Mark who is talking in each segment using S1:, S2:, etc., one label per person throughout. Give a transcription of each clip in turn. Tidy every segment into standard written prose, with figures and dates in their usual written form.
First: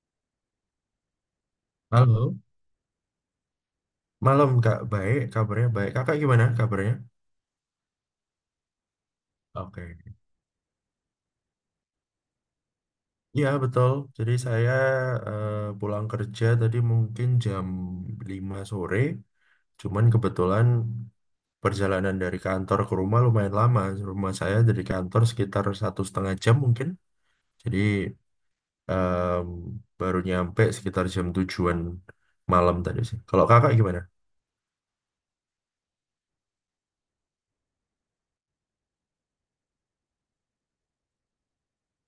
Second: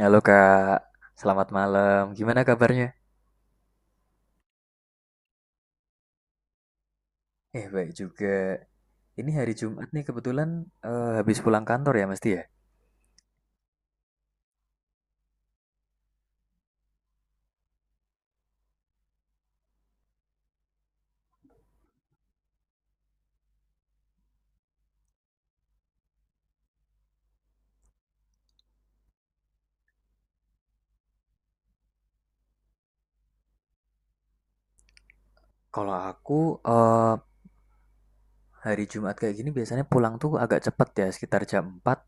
S1: Halo Kak, selamat malam.
S2: Halo,
S1: Gimana kabarnya?
S2: malam Kak. Baik, kabarnya baik. Kakak gimana kabarnya?
S1: Baik juga. Ini hari Jumat nih
S2: Oke.
S1: kebetulan habis pulang kantor ya mesti ya.
S2: Iya, betul. Jadi saya eh, pulang kerja tadi mungkin jam 5 sore. Cuman kebetulan perjalanan dari kantor ke rumah lumayan lama. Rumah saya dari kantor sekitar satu setengah jam mungkin. Jadi em, baru nyampe sekitar jam tujuan malam tadi sih. Kalau kakak gimana?
S1: Kalau aku hari Jumat kayak gini biasanya pulang tuh agak cepet ya, sekitar jam 4.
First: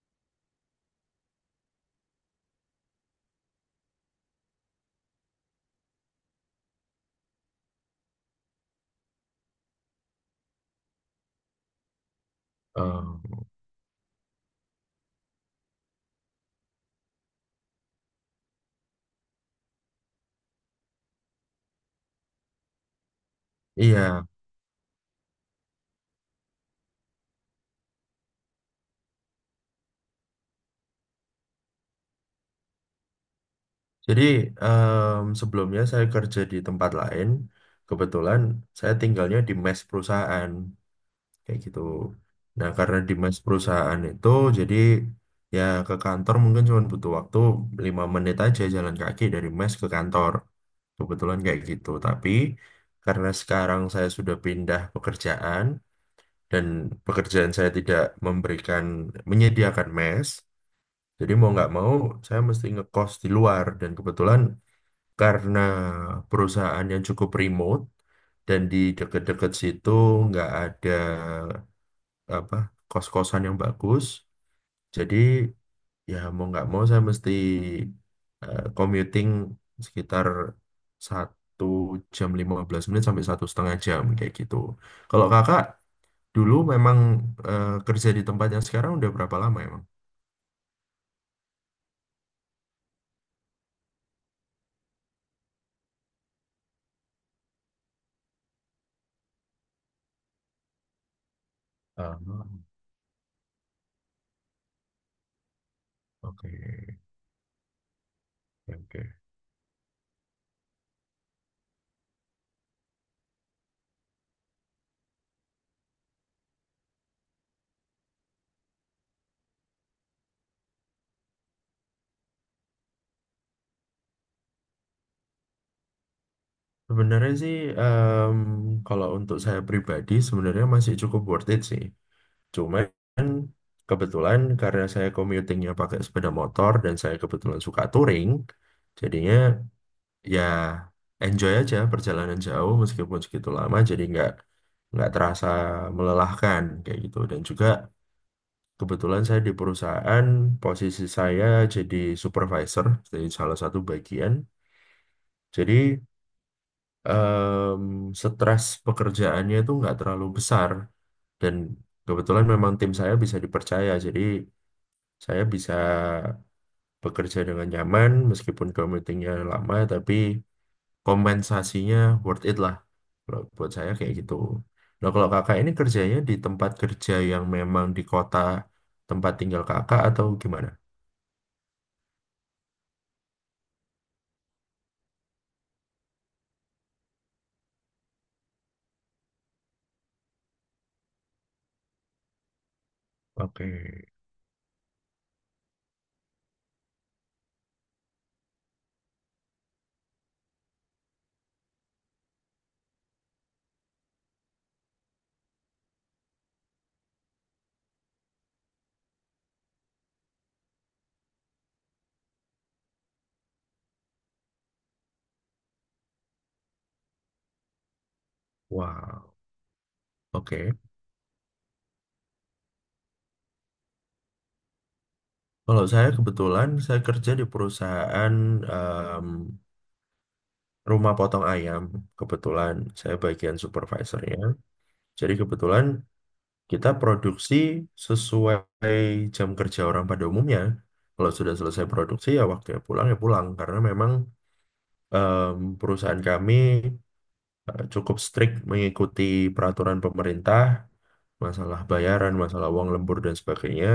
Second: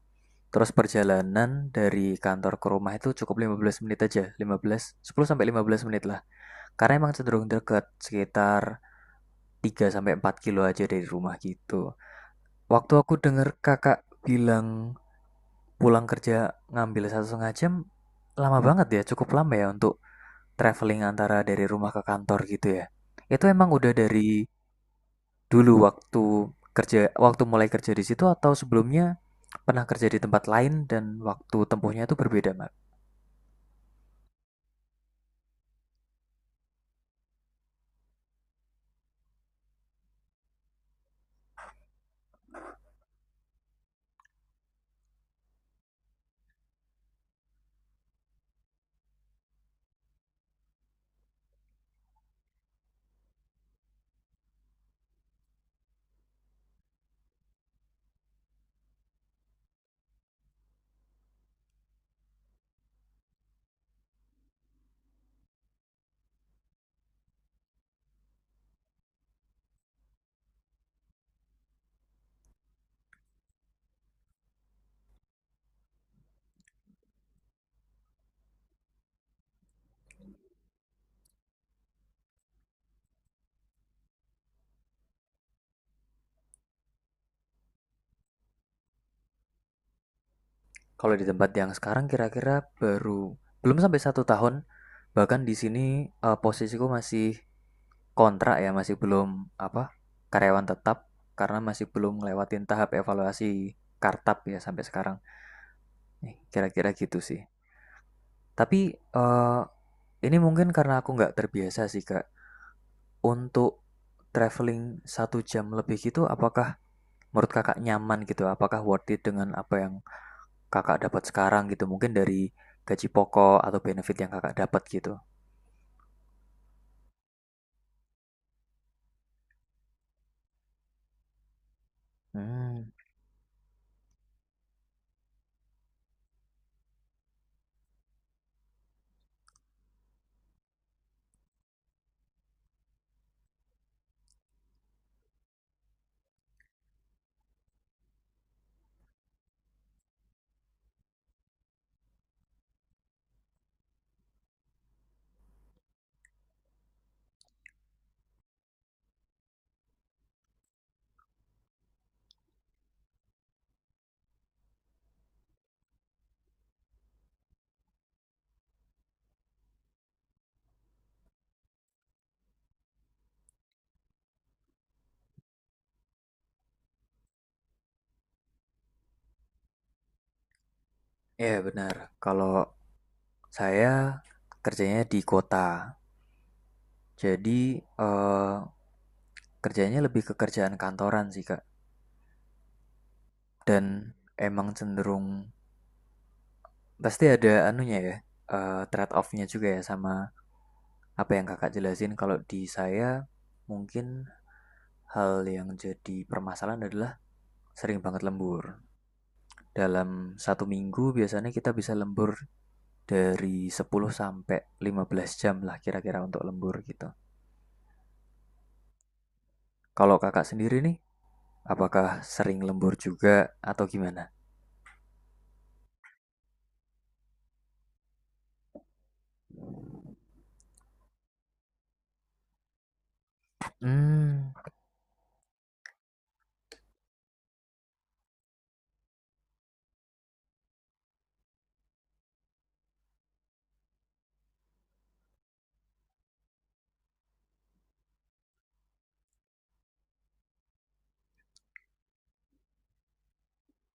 S1: Terus perjalanan dari kantor ke rumah itu cukup 15 menit aja. 15, 10 sampai 15 menit lah. Karena emang cenderung deket, sekitar 3 sampai 4 kilo aja dari rumah gitu. Waktu aku denger kakak bilang pulang kerja ngambil satu setengah jam, lama banget ya, cukup lama ya untuk traveling antara dari rumah ke kantor gitu ya. Itu emang udah
S2: Iya.
S1: dari dulu waktu kerja, waktu mulai kerja di situ, atau sebelumnya pernah kerja di tempat lain dan waktu tempuhnya itu berbeda, Mas?
S2: Jadi sebelumnya saya kerja di tempat lain. Kebetulan saya tinggalnya di mes perusahaan kayak gitu. Nah, karena di mes perusahaan itu jadi ya ke kantor mungkin cuma butuh waktu 5 menit aja jalan kaki dari mes ke kantor. Kebetulan kayak gitu. Tapi karena sekarang saya sudah pindah pekerjaan dan pekerjaan saya tidak memberikan menyediakan mes, jadi mau nggak mau saya mesti ngekos di luar dan kebetulan karena perusahaan yang cukup remote dan di deket-deket situ nggak ada apa kos-kosan yang bagus. Jadi ya mau nggak mau saya mesti commuting sekitar satu jam 15 menit sampai satu setengah jam kayak gitu. Kalau kakak dulu memang kerja di tempat yang sekarang udah berapa lama emang?
S1: Kalau di tempat yang sekarang kira-kira baru belum sampai satu tahun, bahkan di sini posisiku masih kontrak ya, masih belum apa, karyawan tetap karena masih
S2: Ah,
S1: belum ngelewatin tahap evaluasi kartap ya sampai sekarang. Nih,
S2: oke,
S1: kira-kira gitu sih. Tapi
S2: oke.
S1: ini mungkin karena aku nggak terbiasa sih kak untuk traveling satu jam lebih gitu. Apakah menurut kakak nyaman gitu? Apakah worth it dengan apa yang Kakak dapat sekarang gitu, mungkin dari gaji pokok atau benefit yang Kakak dapat gitu?
S2: Sebenarnya sih em, kalau untuk saya pribadi sebenarnya masih cukup worth it sih.
S1: Mmm,
S2: Cuman kebetulan karena saya commutingnya pakai sepeda motor dan saya kebetulan suka touring, jadinya ya enjoy aja perjalanan jauh meskipun segitu lama jadi nggak terasa melelahkan kayak gitu. Dan juga kebetulan saya di perusahaan posisi saya jadi supervisor, jadi salah satu bagian. Jadi em, stres pekerjaannya itu nggak terlalu besar dan kebetulan memang tim saya bisa dipercaya jadi saya bisa bekerja dengan nyaman meskipun commutingnya lama tapi kompensasinya worth it lah kalau buat saya kayak gitu. Nah kalau kakak ini kerjanya di tempat kerja yang memang di kota tempat tinggal kakak atau gimana?
S1: iya benar. Kalau saya kerjanya di kota, jadi, eee, kerjanya lebih ke kerjaan kantoran sih, Kak,
S2: Oke,
S1: dan emang cenderung pasti ada anunya ya, trade off-nya juga ya sama apa yang Kakak jelasin. Kalau di saya mungkin hal yang jadi permasalahan adalah sering banget lembur. Dalam satu minggu biasanya kita bisa lembur dari 10 sampai 15 jam lah kira-kira untuk lembur gitu.
S2: wow,
S1: Kalau kakak
S2: oke.
S1: sendiri nih, apakah sering lembur juga atau gimana?
S2: Kalau saya kebetulan saya kerja di perusahaan rumah potong ayam. Kebetulan saya bagian supervisornya.
S1: Hmm,
S2: Jadi kebetulan kita produksi sesuai jam kerja orang pada umumnya. Kalau sudah selesai produksi ya waktunya pulang ya pulang karena memang perusahaan kami cukup strict mengikuti peraturan pemerintah masalah bayaran, masalah uang lembur dan sebagainya.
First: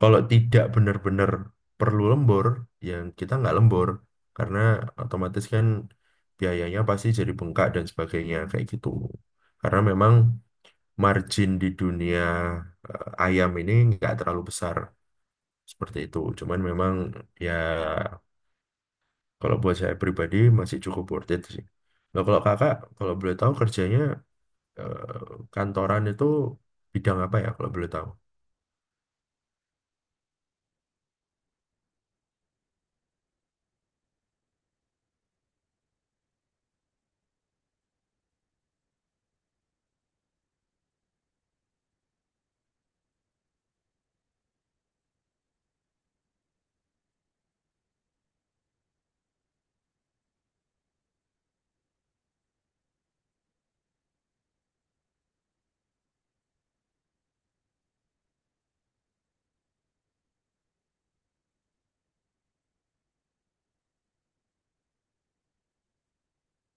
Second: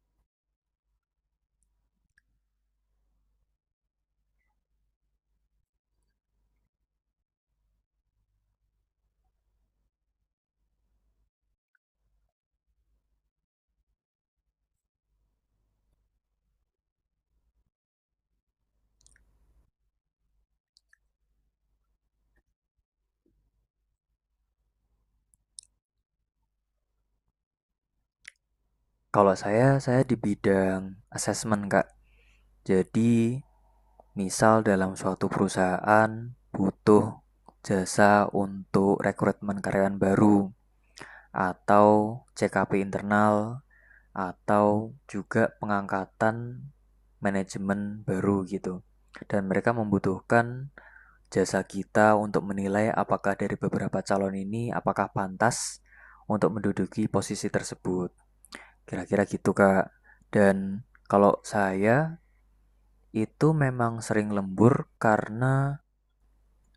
S2: Kalau tidak benar-benar perlu lembur, ya kita nggak lembur. Karena otomatis kan biayanya pasti jadi bengkak dan sebagainya, kayak gitu. Karena memang margin di dunia ayam ini nggak terlalu besar, seperti itu. Cuman memang ya kalau buat saya pribadi masih cukup worth it sih. Nah, kalau kakak, kalau boleh tahu kerjanya kantoran itu bidang apa ya kalau boleh tahu?
S1: kalau saya di bidang assessment kak. Jadi, misal dalam suatu perusahaan butuh jasa untuk rekrutmen karyawan baru atau CKP internal atau juga pengangkatan manajemen baru gitu. Dan mereka membutuhkan jasa kita untuk menilai apakah dari beberapa calon ini apakah pantas untuk menduduki posisi tersebut. Kira-kira gitu, Kak. Dan kalau saya itu memang sering lembur karena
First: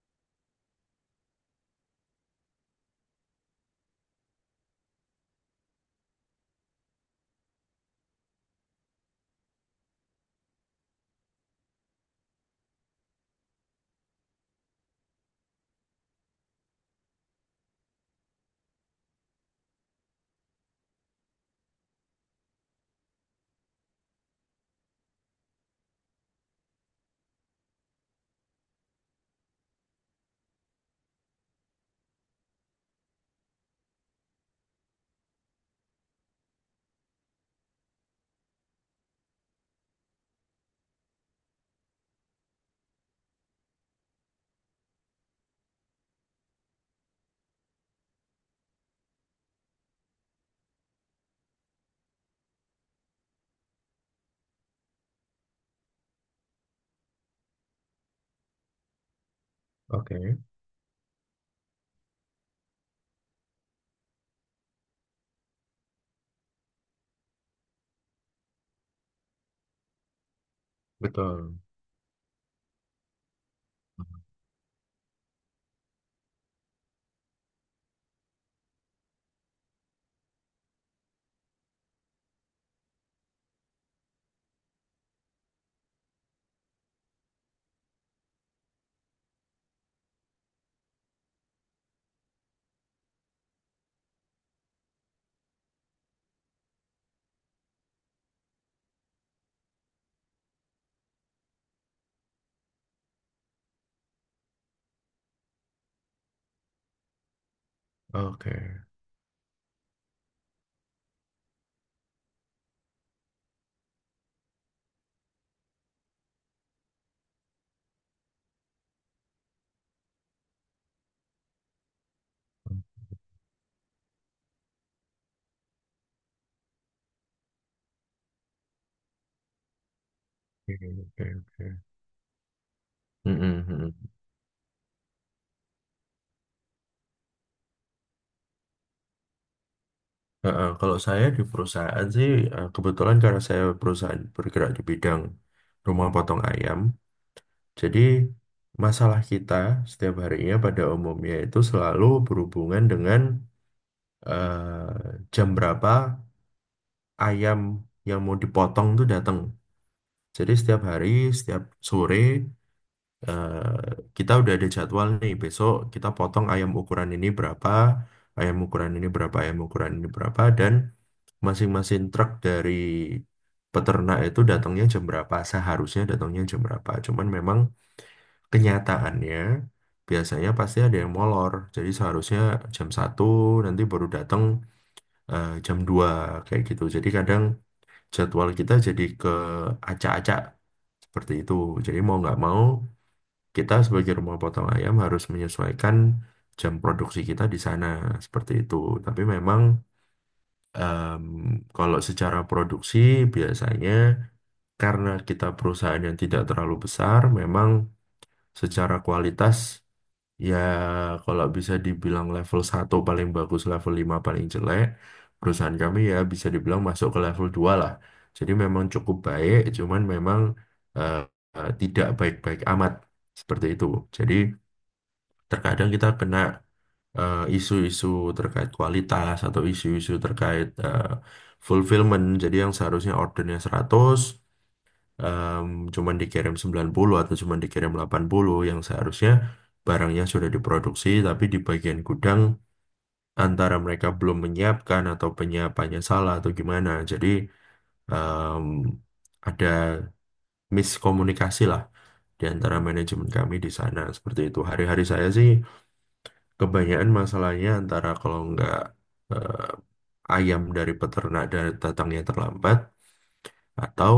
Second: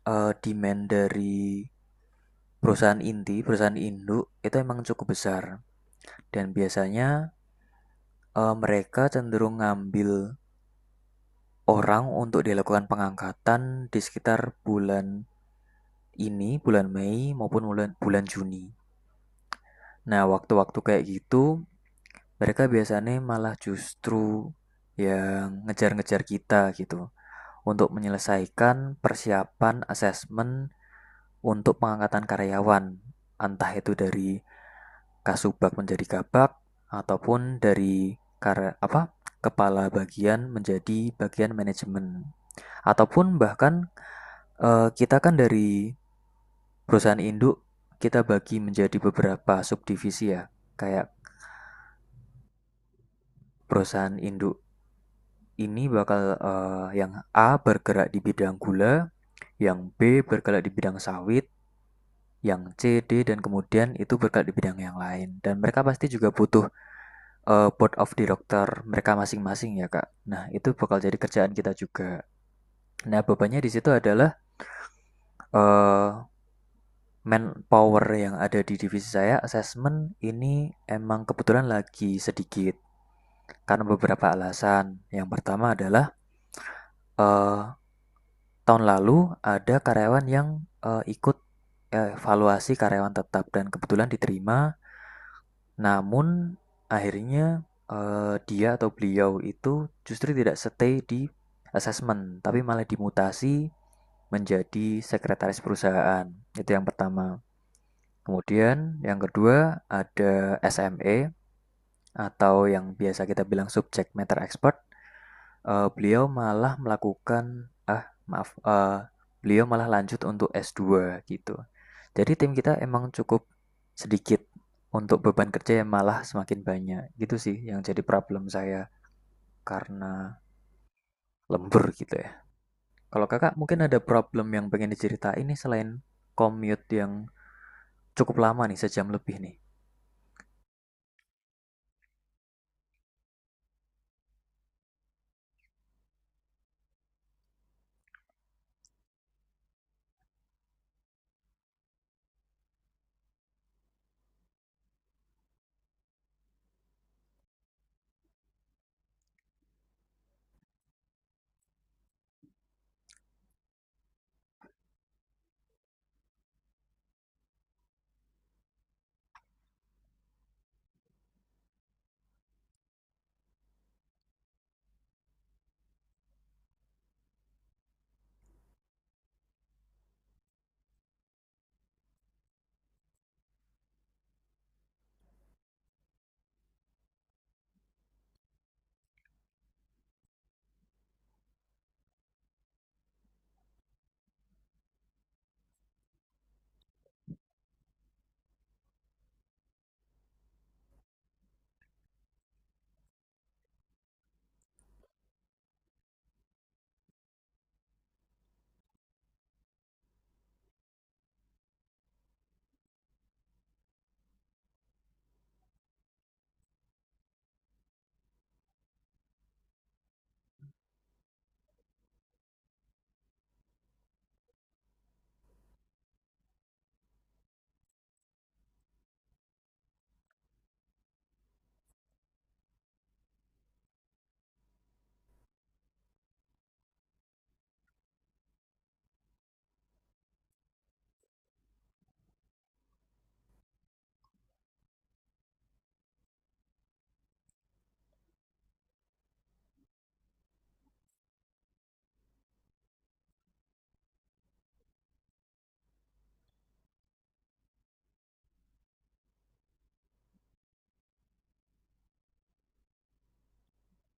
S1: demand dari perusahaan inti, perusahaan induk itu emang cukup besar, dan biasanya mereka cenderung ngambil orang untuk dilakukan pengangkatan di sekitar bulan ini, bulan Mei maupun bulan bulan Juni. Nah, waktu-waktu kayak gitu, mereka biasanya malah justru yang ngejar-ngejar kita gitu untuk menyelesaikan persiapan asesmen untuk pengangkatan karyawan, entah itu dari kasubag menjadi kabag, ataupun dari kar apa kepala bagian menjadi bagian manajemen, ataupun bahkan kita kan dari perusahaan induk kita bagi menjadi beberapa subdivisi ya, kayak perusahaan induk ini bakal, yang A bergerak di bidang gula, yang B
S2: Oke,
S1: bergerak di bidang sawit, yang C, D, dan kemudian itu bergerak di bidang yang lain. Dan mereka pasti juga butuh, board of director mereka masing-masing ya, Kak. Nah, itu bakal jadi kerjaan
S2: betul.
S1: kita juga. Nah, bebannya di situ adalah, eee, manpower yang ada di divisi saya, Assessment ini emang kebetulan lagi sedikit karena beberapa alasan. Yang pertama adalah, eee, tahun lalu ada karyawan yang, ikut evaluasi karyawan tetap dan kebetulan diterima, namun akhirnya dia atau beliau itu justru tidak stay di assessment, tapi malah dimutasi menjadi sekretaris perusahaan. Itu yang pertama.
S2: Oke,
S1: Kemudian yang kedua ada SME atau yang biasa kita bilang subject matter expert. Beliau malah melakukan ah maaf beliau malah lanjut untuk s dua gitu. Jadi tim kita emang cukup sedikit untuk beban kerja yang malah semakin banyak. Gitu sih yang jadi problem saya karena
S2: oke, oke. Oke.
S1: lembur gitu ya. Kalau kakak
S2: Mm-mm,
S1: mungkin ada
S2: mm-mm.
S1: problem yang pengen diceritain nih, selain commute yang cukup lama nih, sejam lebih nih.
S2: Nah, kalau saya di perusahaan sih kebetulan karena saya perusahaan bergerak di bidang rumah potong ayam, jadi masalah kita setiap harinya pada umumnya itu selalu berhubungan dengan jam berapa ayam yang mau dipotong itu datang. Jadi setiap hari, setiap sore eh, kita udah ada jadwal nih besok kita potong ayam ukuran ini berapa ayam ukuran ini berapa ayam ukuran ini berapa dan masing-masing truk dari peternak itu datangnya jam berapa seharusnya datangnya jam berapa cuman memang kenyataannya biasanya pasti ada yang molor. Jadi seharusnya jam 1 nanti baru datang jam 2 kayak gitu. Jadi kadang jadwal kita jadi ke acak-acak seperti itu. Jadi mau nggak mau kita sebagai rumah potong ayam harus menyesuaikan jam produksi kita di sana seperti itu. Tapi memang em, kalau secara produksi biasanya karena kita perusahaan yang tidak terlalu besar, memang secara kualitas ya kalau bisa dibilang level satu paling bagus, level 5 paling jelek, perusahaan kami ya bisa dibilang masuk ke level 2 lah. Jadi memang cukup baik, cuman memang eh, tidak baik-baik amat seperti itu. Jadi terkadang kita kena isu-isu terkait kualitas atau isu-isu terkait fulfillment. Jadi yang seharusnya ordernya 100, em, cuman dikirim 90 atau cuman dikirim 80 yang seharusnya barangnya sudah diproduksi tapi di bagian gudang antara mereka belum menyiapkan atau penyiapannya salah atau gimana. Jadi em, ada miskomunikasi lah di antara manajemen kami di sana. Seperti itu. Hari-hari saya sih kebanyakan masalahnya antara kalau nggak ayam dari peternak dan datangnya terlambat atau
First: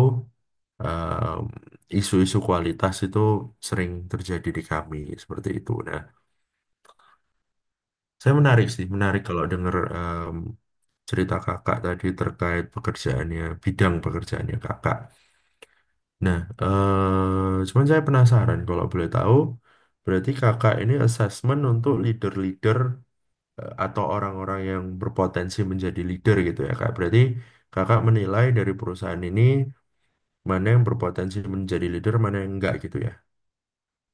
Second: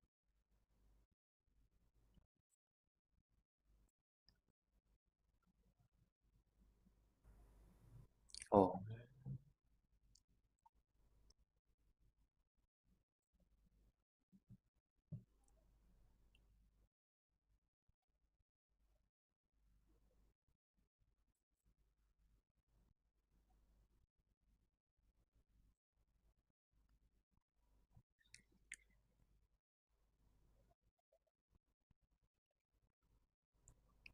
S2: em, isu-isu kualitas itu sering terjadi di kami seperti itu. Nah, saya menarik
S1: Oh
S2: sih, menarik kalau dengar cerita kakak tadi terkait pekerjaannya, bidang pekerjaannya kakak. Nah, cuman saya penasaran kalau boleh tahu, berarti kakak ini assessment untuk leader-leader atau orang-orang yang berpotensi menjadi leader gitu ya kak. Berarti kakak menilai dari perusahaan ini mana yang berpotensi menjadi leader, mana yang enggak gitu ya.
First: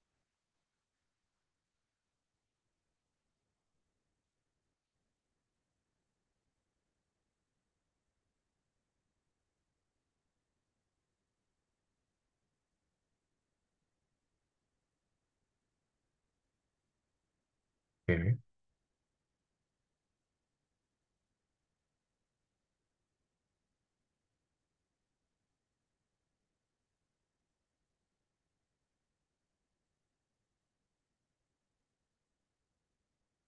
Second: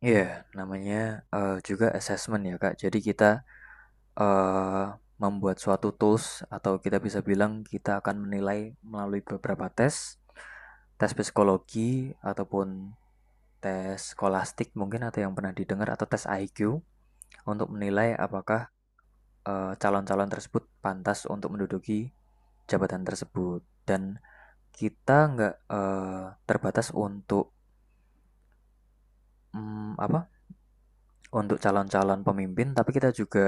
S1: iya yeah, namanya juga assessment ya kak. Jadi kita eh, membuat suatu tools atau kita bisa bilang kita akan menilai melalui beberapa tes, tes psikologi ataupun tes skolastik mungkin atau yang pernah didengar atau tes IQ untuk menilai apakah calon-calon tersebut pantas untuk menduduki jabatan tersebut, dan kita nggak eh, terbatas untuk mm, apa untuk calon-calon pemimpin, tapi kita juga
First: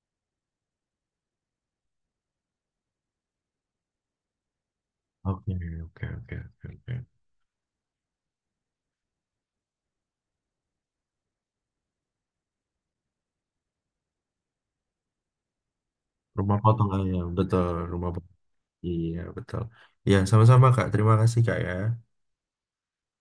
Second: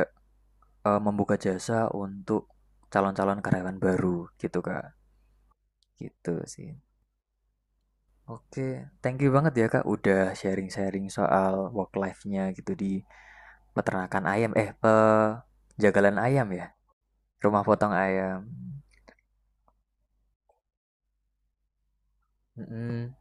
S1: membuka jasa untuk calon-calon karyawan baru gitu kak.
S2: Oke, oke,
S1: Gitu
S2: oke,
S1: sih.
S2: oke, oke. Oke.
S1: Oke, thank you banget ya Kak udah sharing-sharing soal work life-nya gitu di peternakan ayam, eh, penjagalan ayam
S2: Rumah
S1: ya,
S2: potong ayam,
S1: rumah
S2: betul.
S1: potong
S2: Rumah potong.
S1: ayam.
S2: Iya, betul. Ya, sama-sama kak. Terima kasih kak ya.
S1: Mm-mm.